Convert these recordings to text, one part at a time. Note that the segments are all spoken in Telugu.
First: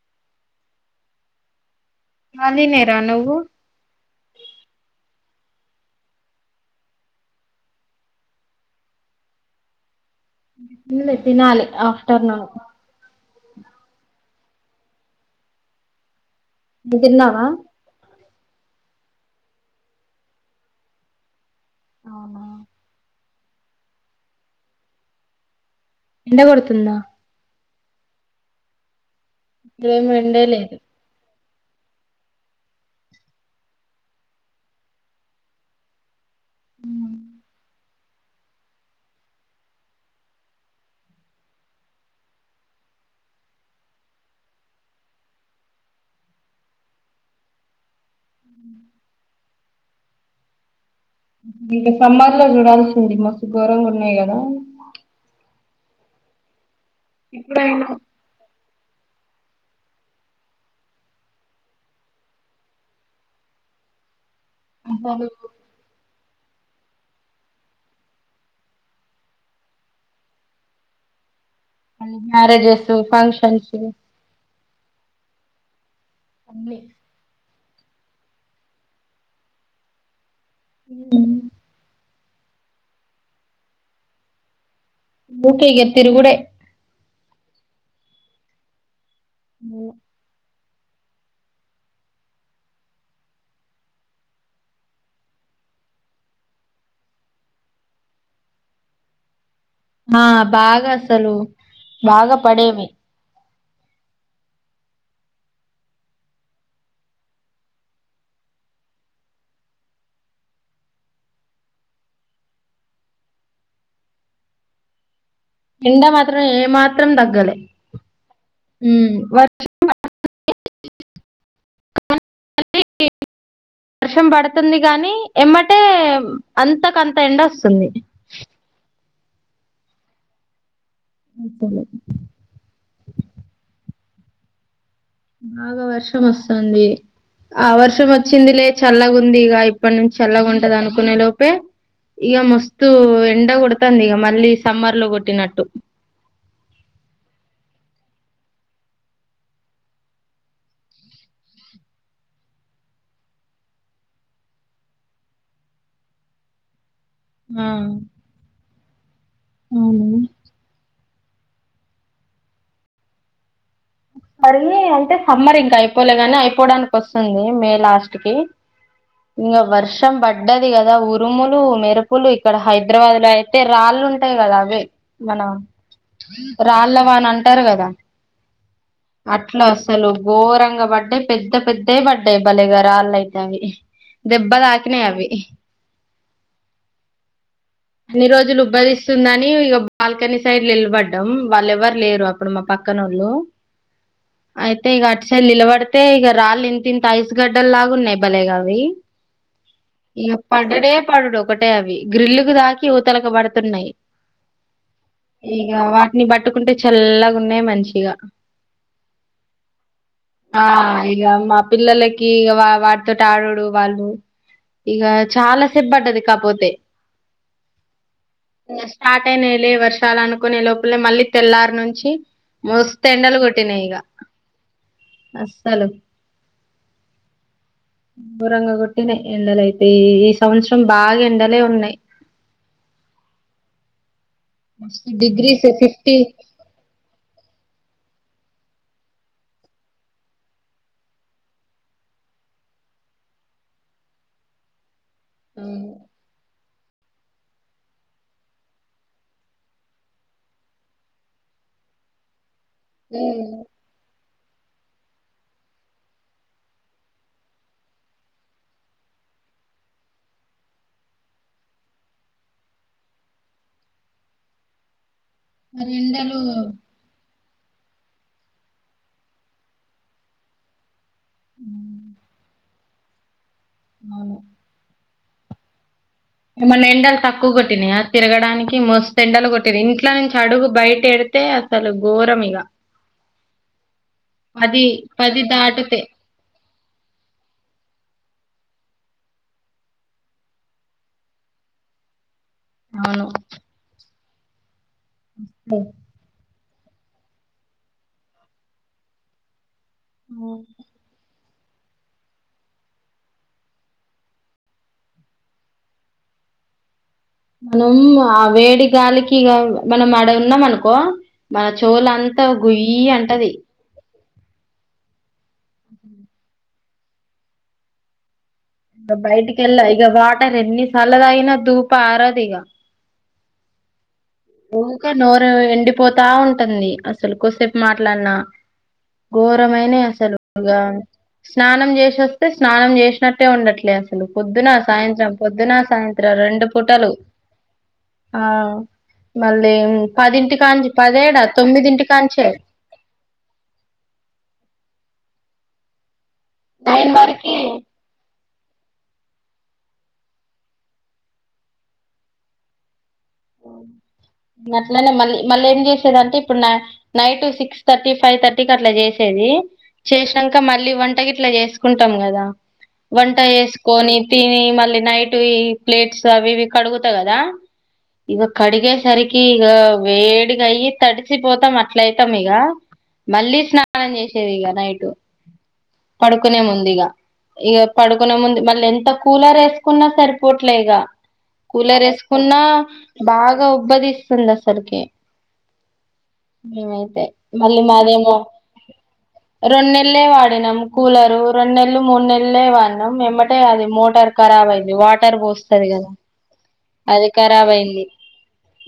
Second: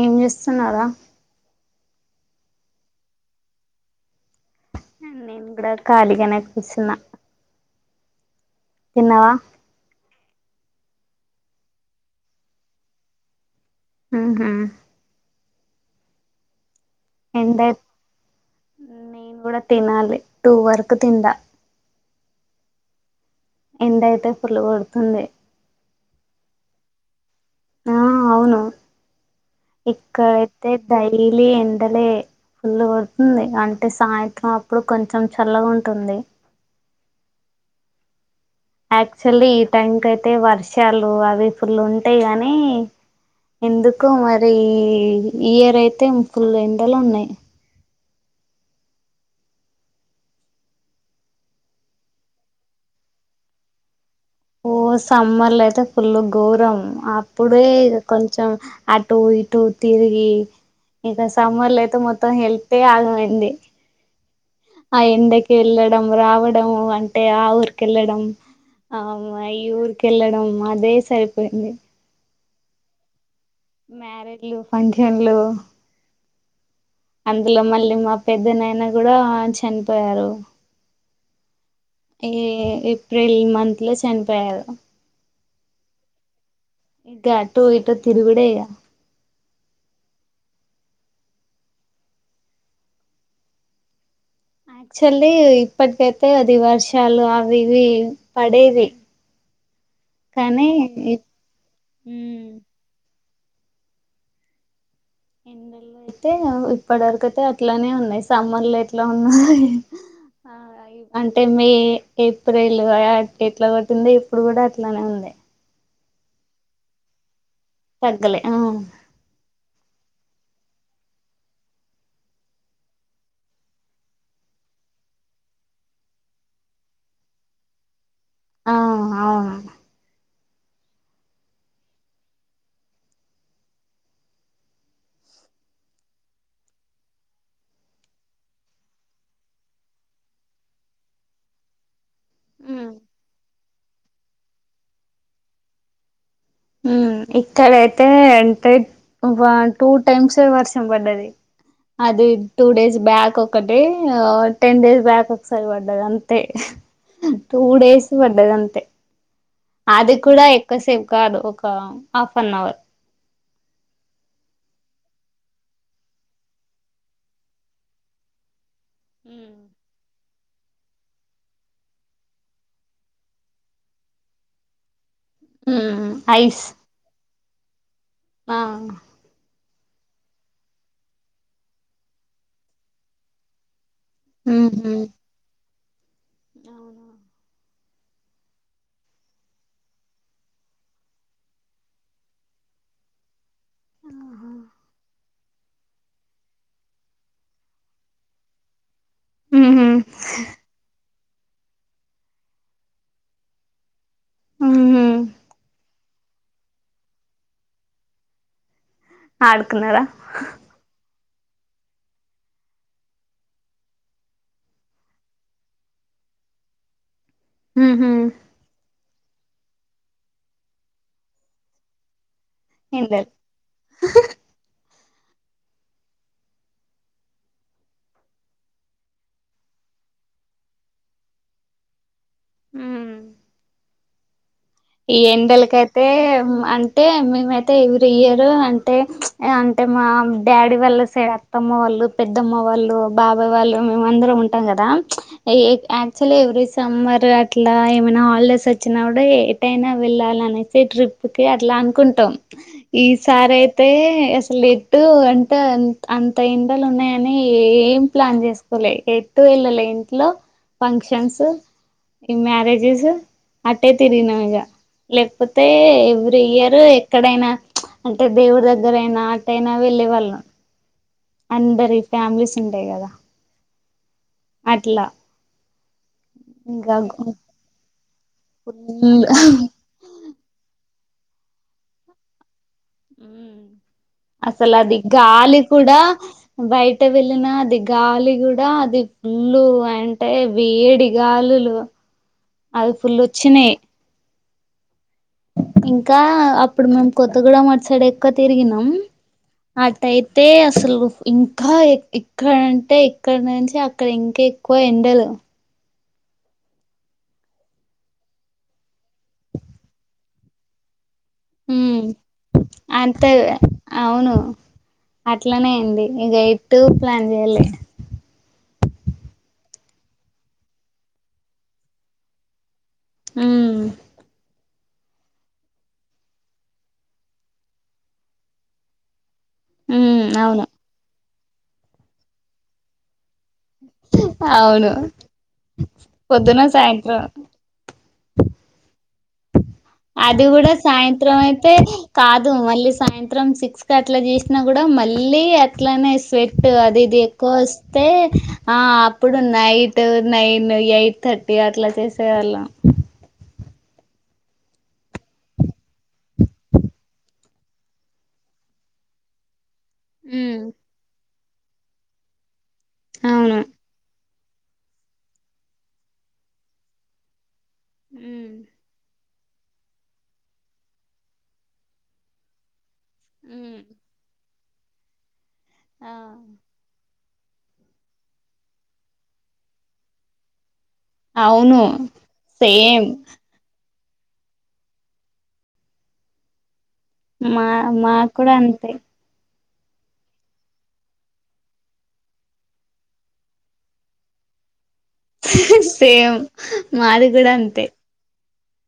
ఏం జేస్తున్నావ్ రా ఖాళీ నేరా నువ్వు నేన్ గుడా ఖాళీగనే కుస్సున్న తిన్నావా తినలే తినాలి ఆఫ్టర్నూన్. ఉహు [unintelligible] దిన్నావా ఎండ నేను గూడ తినాలి టూ వరకు తింట అవునా ఎండైతే ఫుల్లు గొడుతుంది ఎండ గొడుతుందా ఆ అవునూ ఇక్కడేం ఎండే ఇక్కడైతే లేదు డైలీ ఎండలే ఫుల్లు కొడుతుంది అంటె సాయంత్రం అప్పుడు కొంచం చల్లగా ఉంటుంది [unintelligible] ఆక్చువల్లీ ఈ టైంకయితే వర్షాలూ అవి ఫుల్ ఉంటయ్ గనీ ఎందుకో మరీ.. ఇయర్ అయితే ఫుల్ ఎండలున్నాయి. ఇంక సమ్మర్లో జూడాల్సింది మస్తు ఘోరంగున్నయి గదా ఓ సమ్మర్లైతే ఫుల్ ఘోరం అప్పుడే ఇప్పుడైనా ఇగ కొంచెం అ. అటూ ఇటూ తిరిగీ ఇంక సమ్మర్లైతే మొత్తం హెల్తే ఆగమైంది ఆ అసలు ఎండకెళ్ళడం రావడం అంటే ఆ ఊరికెళ్లడం. అమ్మ ఈ ఊరికెళ్ళడం అదే సరిపోయింది. మ్యారేజెస్సూ ఫంక్ష మ్యారేజ్లూ ఫంక్షన్లూ అన్ని. అందులో మళ్ళీ మా పెద్దనయన గుడా చనిపోయారూ [unintelligible] ఏ ఏప్రిల్ మంత్లో చనిపోయారు ఊకే ఇగా తిరుగుడే. ఇగ్గా అటూ ఇటు తిరుగుడే ఇగ [unintelligible] ఆక్చువల్లీ ఇప్పటికైతే అది వర్షాలు అవ్వి ఇవ్వీ పడేవి ఆ కానీ బాగా అసలు ఊ బాగా పడేవి ఎండలు అయితే ఇప్పటి వరకయితే అట్లానే ఉన్నాయి సమ్మర్లో ఎట్లా ఉన్నా హ్ ఆ. ఆ ఈ అంటే మే, ఏప్రిల్ యా ఎట్లా కొడ్తుందో ఇప్పుడు గూడా అట్లానే ఉంది. ఎండా మాత్రం ఏమాత్రం దగ్గలే. తగ్గలె ఆ [unintelligible] వర్షం బడతుంది గాని, ఎమ్మటే అంతాకంత ఎండొసుంది. ఆ అవును అంతలేదు బాగా వర్షం వసంది. ఆ వర్షం ఒచ్చింది లే చల్లగుంది ఇగ ఇప్పనుంచి చల్లగుంటదనుకునే లోపే ఇగా ఉమ్ మస్తు ఎండ కొడుతుంది ఇక మళ్ళీ సమ్మర్ లో కొట్టినట్టు హ్మ్ ఇక్కడైతే అంటే టూ టైమ్స్ వర్షం పడ్డది అది టూ డేస్ బ్యాక్ ఒకటి టెన్ డేస్ బ్యాక్ ఒకసారి పడ్డారు అంతే టూ ఆ డేస్ పడ్డది అంతే అవును అది కూడా ఎక్కువసేపు కాదు ఒక హాఫ్ అన్ అవర్ మరి అంటే సమ్మర్ ఇంకా అయిపోలే గాని అయిపోవడానికి వస్తుంది మే లాస్ట్ కి ఇంక వర్షం బట్ పడ్డది కదా ఉరుములు మెరుపులు ఇక్కడ హైదరాబాద్ లో అయితే రాళ్ళు ఉంటాయి కదా అవి మన ఉమ్ ఐస్ రాళ్ళవాన అంటారు కదా ఆ అట్లా అసలు ఘోరంగ పడ్డాయి పెద్ద పెద్ద పడ్డాయి బలేగ రాళ్లు అయితే అవి దెబ్బ దాకినయ్ అవి అవును అన్ని రోజులు ఉబ్బదిస్తుందని ఇక బాల్కనీ సైడ్ నిలబడ్డం వాళ్ళు ఎవ్వరు లేరు అప్పుడు మా పక్క పక్కనోళ్లు అయితే ఇగా అసలు నిలబడితే ఇక రాళ్ళు ఇంత ఇంత ఐస్ గడ్డలు లాగా ఉన్నాయి భలేగా అవి ఉ హ్మ్ ఇక పడుడే పడుడు ఒకటే అవి గ్రిల్లుకు తాకి ఇవతలకి పడుతున్నాయి ఉహు ఇక వాటిని పట్టుకుంటే చల్లగా ఉన్నాయి మంచిగా ఆడుకున్నారా ఆ ఇక మా పిల్లలకి ఇ వా వాటితోటి ఆడుడు వాళ్ళు ఇక చాలా సేపు పడ్డది కాకపోతే ఉ హ్మ్ స్టార్ట్ అయినయ్ లే వర్షాలు అనుకునే లోపలే మళ్ళీ తెల్లారు నుంచి మస్త ఎండలు కొట్టినాయి ఇగ అసలు గోరంగ కొట్టిన ఎండలయితే ఈ ఈ సంవత్సరం బాగా ఎండలే ఉన్నాయి ఉమ్ మస్తు ఈ డిగ్రీస్ ఎండలకైతే ఫిఫ్టీ అంటే మేమైతే ఇ ఈ ఇయర్ అంటే అంటే మా డాడీ వాళ్ళ సే అత్తమ్మ వాళ్ళు పెద్దమ్మ వాళ్ళు బాబాయ్ వాళ్ళు మేము అందరం ఉంటాం కదా యాక్చువల్ ఎవ్రీ సమ్మర్ అట్లా ఏమైనా హాలిడేస్ వచ్చినా కూడా ఎటైనా వెళ్ళాల అనేసి ట్రిప్ కి అట్లా అనుకుంటాం ఈసారి అయితే అసలు ఎటు అంటే అంత ఎండలు ఉన్నాయని ఏం ప్లాన్ చేసుకోలే ఎటు పిల్లల ఇంట్లో ఫంక్షన్స్ ఈ మ్యారేజెస్ అట్టే తిరిగినం ఇక లేకపోతే మరి ఎండలు ఎవ్రీ ఇయర్ ఎక్కడైనా అంటే దేవుడి దగ్గర అయినా అట్టయినా వెళ్ళే వాళ్ళం అందరి ఫ్యామిలీస్ ఉంటాయి కదా అవను అట్లా ఏమైనా ఇంకా ఎండలు తక్కువ కొట్టినాయా తిరగడానికి మస్తు ఫుల్ ఎండలు కొట్టినాయి ఇంట్లో నుంచి అడుగు బయట తిడితే అసలు ఘోరం ఇగా అసలు అది పది గాలి కూడా దాటితే బయట వెళ్ళిన అది గాలి కూడా అది ఫుల్ అంటే వేడి గాలులు అది ఫుల్ అవును వచ్చినాయి ఇంకా అప్పుడు మేము కొత్తగూడం అటు సైడ్ ఎక్కువ తిరిగినం అట్టయితే అసలు ఇం ఇంకా ఇక్కడంటే ఇక్కడ నుంచి అక్కడ ఇంకా ఎక్కువ ఎండలు మనం ఆ వేడి గాలికి ఇక మనం ఆడ ఉన్నాం అనుకో మన ఉమ్ చేవులంతా గుయ్యి అంతే అంటది అవును అట్లనే అండి ఇక ఎట్టు ప్లాన్ చేయాలే ఇక బయటికెలా ఇక వాటర్ ఎన్ని సార్లు తాగిన ధూప ఆరదు ఇగ హమ్ ఊకా నోరు ఎండిపోతా ఉంటుంది అసలు కోసేపు మాట్లాడినా ఘోరమైనే ఉమ్ అవును అసలుగా స్నానం చేసి వస్తే స్నానం చేసి చేసినట్టే ఉండట్లే అసలు పొద్దున అవును సాయంత్రం పొద్దున సాయంత్రం పొద్దున రెండు పుటాలు సాయంత్రం ఆ మల్ అది కూడా సాయంత్రం అయితే తొమ్మిదింటి కాదు కాంచే మళ్ళీ సాయంత్రం సిక్స్ కి అట్లా చేసినా కూడా మళ్ళీ మళ్ళీ అట్లనే స్వెట్ అది నైన్ ఇది ఎక్కువ వరకి వస్తే ఆ అప్పుడు నైట్ నైన్ ఎయిట్ థర్టీ అట్లా చేసేవాళ్ళం అట్లనే మళ్ళీ మళ్ళీ ఏం చేసేది అంటే ఇప్పుడు నైట్ సిక్స్ థర్టీ ఫైవ్ థర్టీకి అట్లా చేసేది చేసాక ఉమ్ మళ్ళీ వంటకి ఇట్లా చేసుకుంటాం కదా వంట అవును చేసుకొని తిని మళ్ళీ నైట్ ఇ ప్లేట్స్ అవి ఇవి కడుగుతా కదా ఇవ ఉమ్ కడిగే సరికి కి ఇక వేడిగా అయి తడిసిపోతాం అట్లయితాం ఇగ మళ్ళీ ఉమ్ స్నానం చేసేది ఇక నైట్ ఆ పడుకునే ముందు ఇగ ఇక పడుకునే ముందు మళ్ళీ ఎంత కూలర్ వేసుకున్నా సరిపోట్లే ఇక అవును కూలర్ వేసుకున్న సేమ్ బాగా ఉబ్బదిస్తుంది అసలకి ఉమ్ అంటే మళ్ళి మా మాకు దేమో కూడా అంతే రెండు నెలలే వాడినాం కూలరు రెండు నెలలు మూడు నెలలే వాడినాం ఎమ్మటే అది మోటార్ ఖరాబ్ అయింది వాటర్ పోస్తది కదా సేమ్ మాది అది కూడా ఖరాబ్ అంతే అయింది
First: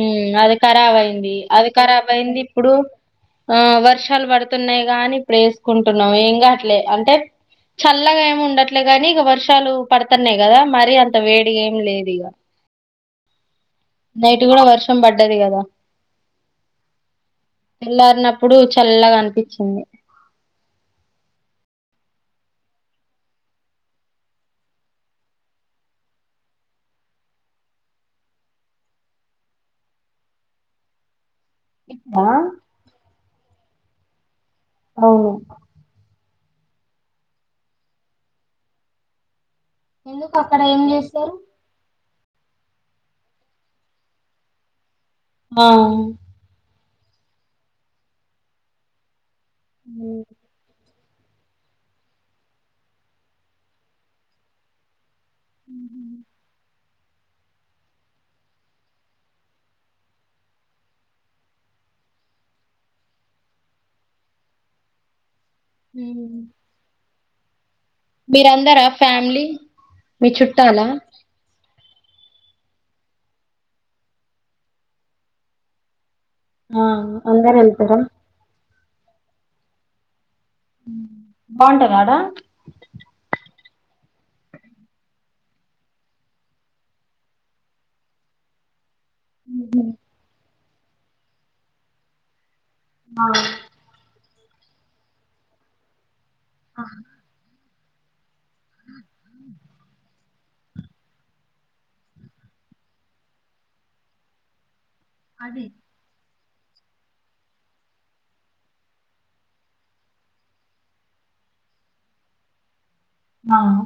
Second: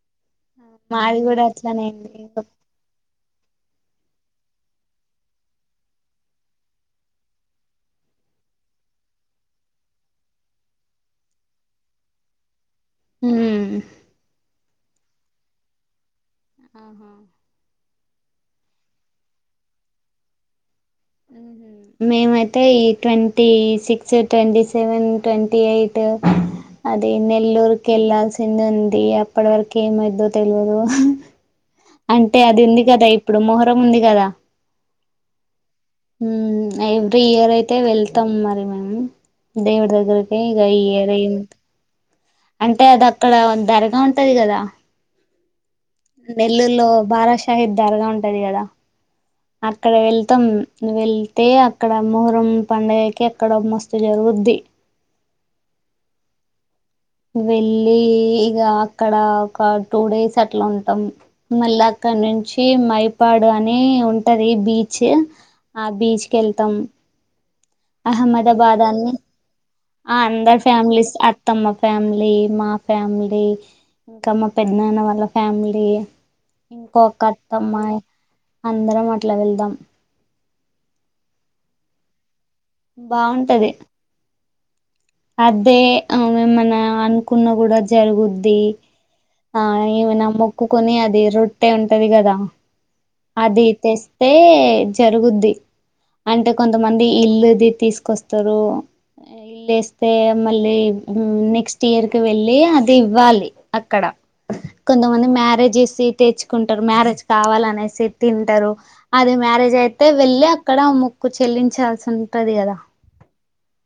ఉమ్ అది ఖరాబ్ మాది అయింది కూడా అది అట్లనే ఖరాబ్ అయింది ఇప్పుడు ఆ వర్షాలు పడుతున్నాయి గా అని ఇప్పుడు వేసుకుంటున్నాం ఏం కాట్లే అంటే చల్లగా ఏమి ఉండట్లే గాని ఇక వర్షాలు పడుతున్నాయి కదా మరి అంత వేడి ఏమి లేదు ఇక ఉమ్ నైట్ కూడా వర్షం పడ్డది కదా ఆహ తెల్లారి నప్పుడు చల్లగా అనిపించింది ఉహుమ్ మేమయితే ఈ twenty six twenty seven twenty eight అది నెల్లూరుకి వెళ్లాల్సింది ఉంది అప్పటి వరకు ఏమైదో తెలియదు అంటే అది ఉంది కదా ఇప్పుడు మొహరం ఉంది కదా అవును మ్ ఎవ్రీ ఇయర్ అయితే వెళ్తాం మరి మనం దేవిడు ఎందుకు దగ్గరికి ఇగ అక్కడ ఏం ఈ ఇయార్ ఏం చేస్తారు అంటే అది అక్కడ ధరగా ఉంటది కదా ఆ నెల్లూరులో బాలాషాహెబ్ ధరగా ఉంటది కదా అక్కడ ఉ వెళతాం వెళ్తే అక్కడ మహరం పండుగకి అక్కడ మస్తు జరుగుద్ది అ వెళ్ళి ఇగ అక్కడ ఒక టూ డేస్ అట్లా ఉంటాం మళ్ళీ అక్కడ డ్ నుంచి మైపాడు అని ఉంటది బీచ్ ఆ బీచ్ కి వెళ్తాం అహ్మదాబాద్ మీరందరా అని ఫ్యామిలీ ఆ మీ అందరు చుట్టాలా ఫ్యామిలీస్ అత్తమ్మ ఫ్యామిలీ మా ఫ్యామిలీ ఇంకా మా పెద్ద నాన్న వాళ్ళ ఫ్యామిలీ ఆ ఇంకొక అందరు అత్తమ్మాయి వెళ్తారా అందరం అట్లా వెళ్దాం బాగుంటాదాడా బాగుంటది అదే మేమన్నా అనుకున్న కూడా జరుగుద్ది ఆ ఏమైనా మొక్కుకుని అది రొట్టె ఉంటది కదా ఆ అది తెస్తే జరుగుద్ది అంటే ఆ కొంతమంది ఇల్లుది తీసుకొస్తారు ఇల్లు ఎస్ తే మళ్ళీ నెక్స్ట్ ఇయర్ కి వెళ్ళి అది ఇవ్వాలి అక్కడ కొంతమంది అదే మ్యారేజ్ చేసి తెచ్ మొక్కుంటరు మ్యారేజ్ కావాలనేసి తింటరు అది మ్యారేజ్ అయితే వెళ్ళి అక్కడ మొక్కు చె చెల్లించాల్సి ఉంటది కదా అవును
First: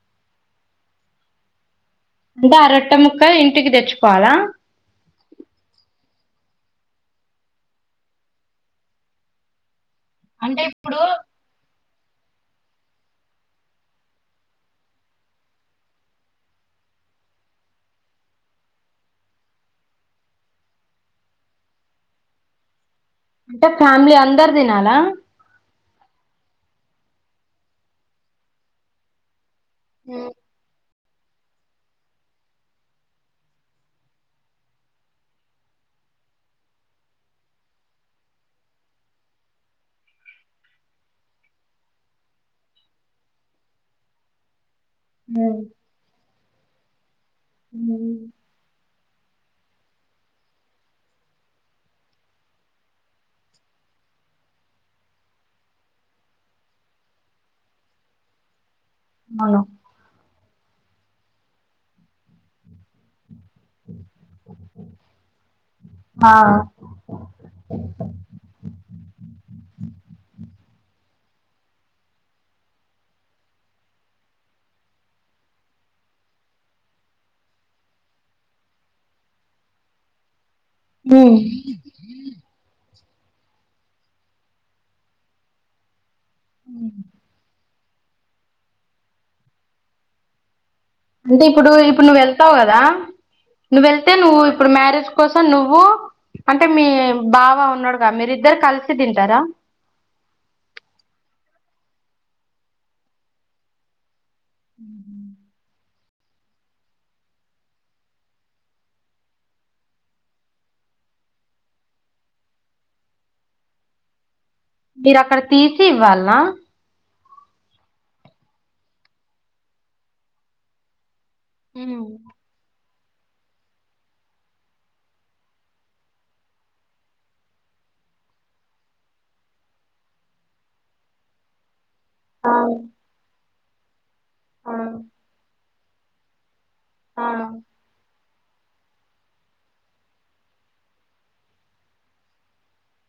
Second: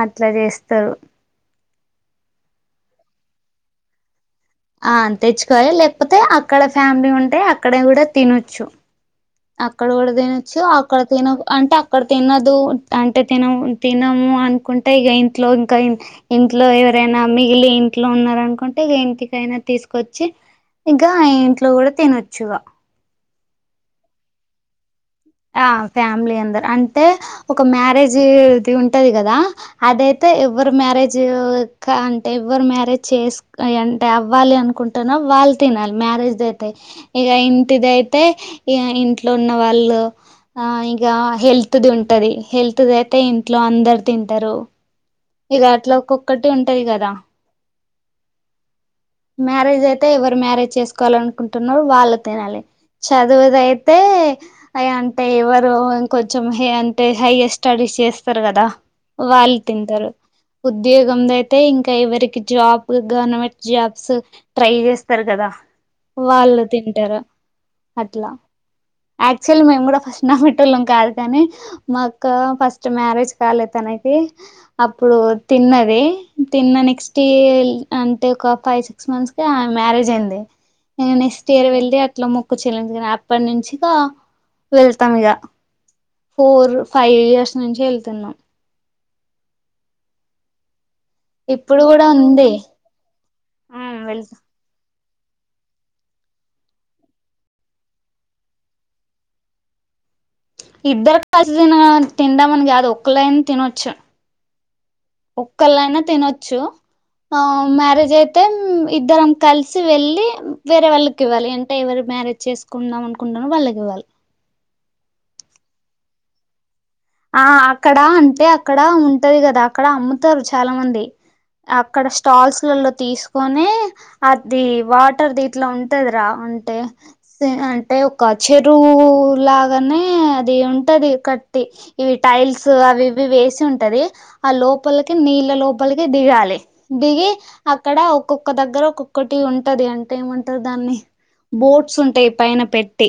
అట్ల చేస్తరు అంటే ఆ రొట్టె ముక్క ఇంటికి తెచ్చుకోవాలా అ తెచ్చుకోవాలి లేకపోతే అక్కడ ఫ్యామిలీ ఉంటే అక్కడ కూడ తినొచ్చు అక్కడ కూడ తినొచ్చు అంటే అక్కడ ఇప్పుడు తిన అంటే అక్ అక్కడ తినదు అంటే తిన తినము అనుకుంటే ఇగ ఇంట్లో ఇంక ఇంట్లో ఎవరైనా మిగిలి ఇంట్లో ఉన్నారనుకుంటే ఇగ ఇంటికైనా తీసుకొచ్చి ఇంక ఆ ఇంట్లో కూడా తినొచ్చుగా అంటే ఫ్యామిలీ అందరు తినాలా ఆ ఫ్యామిలీ అందరు అంటే ఒక మ్యారేజ్ ది ఉంటది కదా అదేయితేఎవరు మ్యారేజ్ ఊ కా అంటే ఎవ్వరు మ్యారేజ్ చేసు అంటే అవ్వాలి అనుకుంటుననో వాళ్ళు తినాలి మ మ్యారేజ్ది అయితే ఇక ఇంటిది అయితే ఇగ ఇంట్లో ఉన్న వాళ్ళు ఆ ఇగా హెల్త్ ది ఉంటది హెల్త్ ది అయితే ఇంట్లో అందరు తింటరు ఉ ఇగా అట్ల ఒక్కొక్కటి ఉంటయ్ కదా మ్ మ్యారేజ్ అయితే ఎవరు మ్యారేజ్ చేసుకోవాలి అనుకుంటున్నారో వాళ్ళు తినాలి చదువుదయితే అ అంటే ఎవరు కొంచెం హే అంటే హైయర్ స్టడీ చేస్తరు కదా వాళ్ళు అవును తింటరు ఉద్యోగం ధైతే ఇంకా ఎవరికి job government jobs try చేస్తరు కదా ఆ వాళ్ళు తింటరు అట్లా యాక్టుల్ల్య్ మేము కూడా ఫస్ట్ నమ్మి ల్లం కాదు కానీ మాక్కా ఫస్ట్ మ్యారేజ్ కాలే తనకి అప్పుడు తి తిన్నది తిన్న నెక్స్ట్ యి అంటే ఒక ఫైవ్ సిక్స్ మంత్స్కే ఆమె మ్యారేజ్ అయింది ఇగ ఉమ్ నెక్స్ట్ ఇయర్ వెళ్ళి అట్ల మొక్కు చెల్లించుకోని అప్పటి నుంచి ఇకా వెళ్తాం ఇగ ఫోర్ ఫైవ్ ఇయర్స్ నుంచే వెళ్తున్నాం. అంటే ఇప్పుడు ఇప్పుడు కూడా నువ్వు ఉంది వెళ్తావు కదా నువ్వు వెళ్తే నువ్వు వెళ్తాం ఇప్పుడు మ్యారేజ్ కోసం నువ్వు అంటే మీ బావ ఉన్నాడుగా మీరిద్దరు కలిసి తింటరా? ఇద్దరు కలిసి తిన తిందామని కాదు ఒక్కళైన తినొచ్చు. ఒక్కలైన తినొచ్చు. ఆ మ్యారేజ్ అయితే ఇద్దరం కలిసి వెళ్ళి వేరే వాళ్ళకి ఇవ్వాలి అంటే ఎవరు? మ్యారేజ్ చేసుకుందాం అనుకుంటున్నారో వాళ్ళకి ఇవ్వాలి. మీరు అక్కడ తీసి ఇవ్వాలనా? ఆ అక్కడ అంటే అక్కడ ఉంటది కదా అక్కడ అమ్ముతరు చాలా మంది అక్కడ స్టాల్స్ లల్లో తీసుకొని అది వాటర్ దీట్లో ఉంటదిరా అంటే ది అంటే ఒక చెరువు లాగనే అది ఉంటది. కట్టి ఇవి ఆ టైల్స్ అవి ఇవి వేసి ఉంటది ఆ లోపలికి నీళ్ళ లోపలికి దిగాలి. ఆ దిగి అక్కడ ఒ ఒక్క దగ్గర ఒక్కొక్కటి ఉంటది అంటే ఏమంటరు దాన్ని బోట్స్ ఉంటాయి. పైన పెట్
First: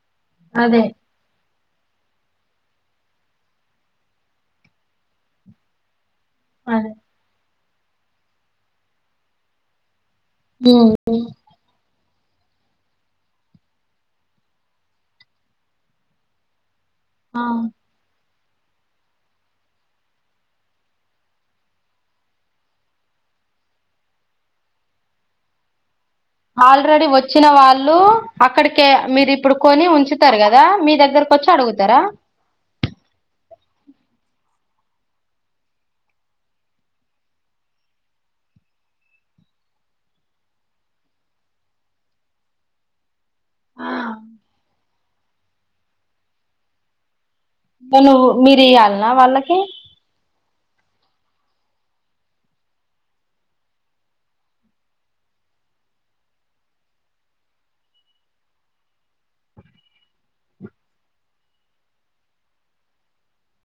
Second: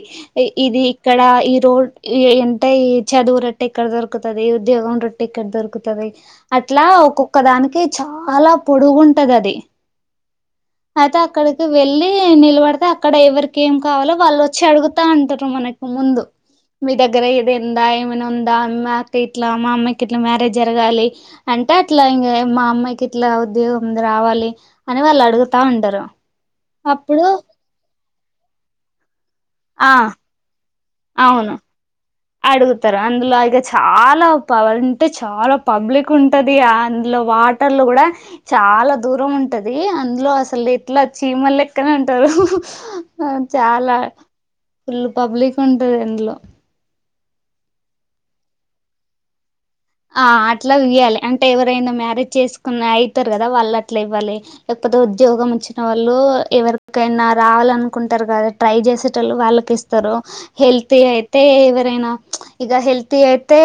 ఇది అదే ఇక్కడ ఈ రోడ్ ఏ ఎంటాయి చదువు ర ఎక్కడ దొరుకుతది ఉద్యోగం రొట్టె ఇక్కడ దొరుకుతది అట్లా అదే ఒక్కొక్క దానికి చాలా పొడుగుంటది అది ఉమ్. అయితే అక్కడకి వెళ్ వెళ్లి నిలబడితే అక్కడ ఎవరికి ఏం కావాలో వాళ్ళు వచ్చి అడుగుతా అంటారు మనకి ముందు మీ దగ్గర ఆ ఏదైనా ఉందా ఏమైనా ఉం దా మాక్ ఇట్లా మా అమ్మాయికి ఇట్లా మ్యారేజ్ జరగాలి. అంటే ఇట్లా ఇంగా మా అమ్మాయికి ఇట్లా ఉద్యోగం రావాలి అని వాళ్ళు అడుగుతా ఉంటారు. ఆల్రెడీ అప్పుడు వచ్చిన వాళ్ళు అక్కడికే మీరు ఇప్పుడు కొని ఆ ఉంచుతారు కదా మీ దగ్గర కొచ్చి అవును అడుగుతరా? అడుగుతారు అందులో ఇగ చాలా పవలు అంటే చాలా పబ్లిక్ ఉంటది అందులో వాటర్లు కూడా చాలా దూరం ఉంటది అందులో అసలు ఎట్లా చీమల లెక్కనే ఉంట చాలా ఫుల్ పబ్లిక్ ఉంటది. ఇందులో మీ నువ్వు మీరు ఇయ్యాలిన్నా వాళ్ళకి? ఆ అట్లా ఇయ్యాలి అంటే ఎవరైనా మ్యారేజ్ చేసుకున్న అయితారు కదా వాళ్ళు అట్లా ఇవ్వాలి. ఉద్యోగం వచ్చిన వాళ్ళు ఎవరికైనా రావాల అనుకుంటారు కదా ట్రై చేసేటోళ్ళు వాళ్ళకి ఇస్ తరు హెల్తీ అయితే ఎవరైనా ఇగా హెల్తీ అయితే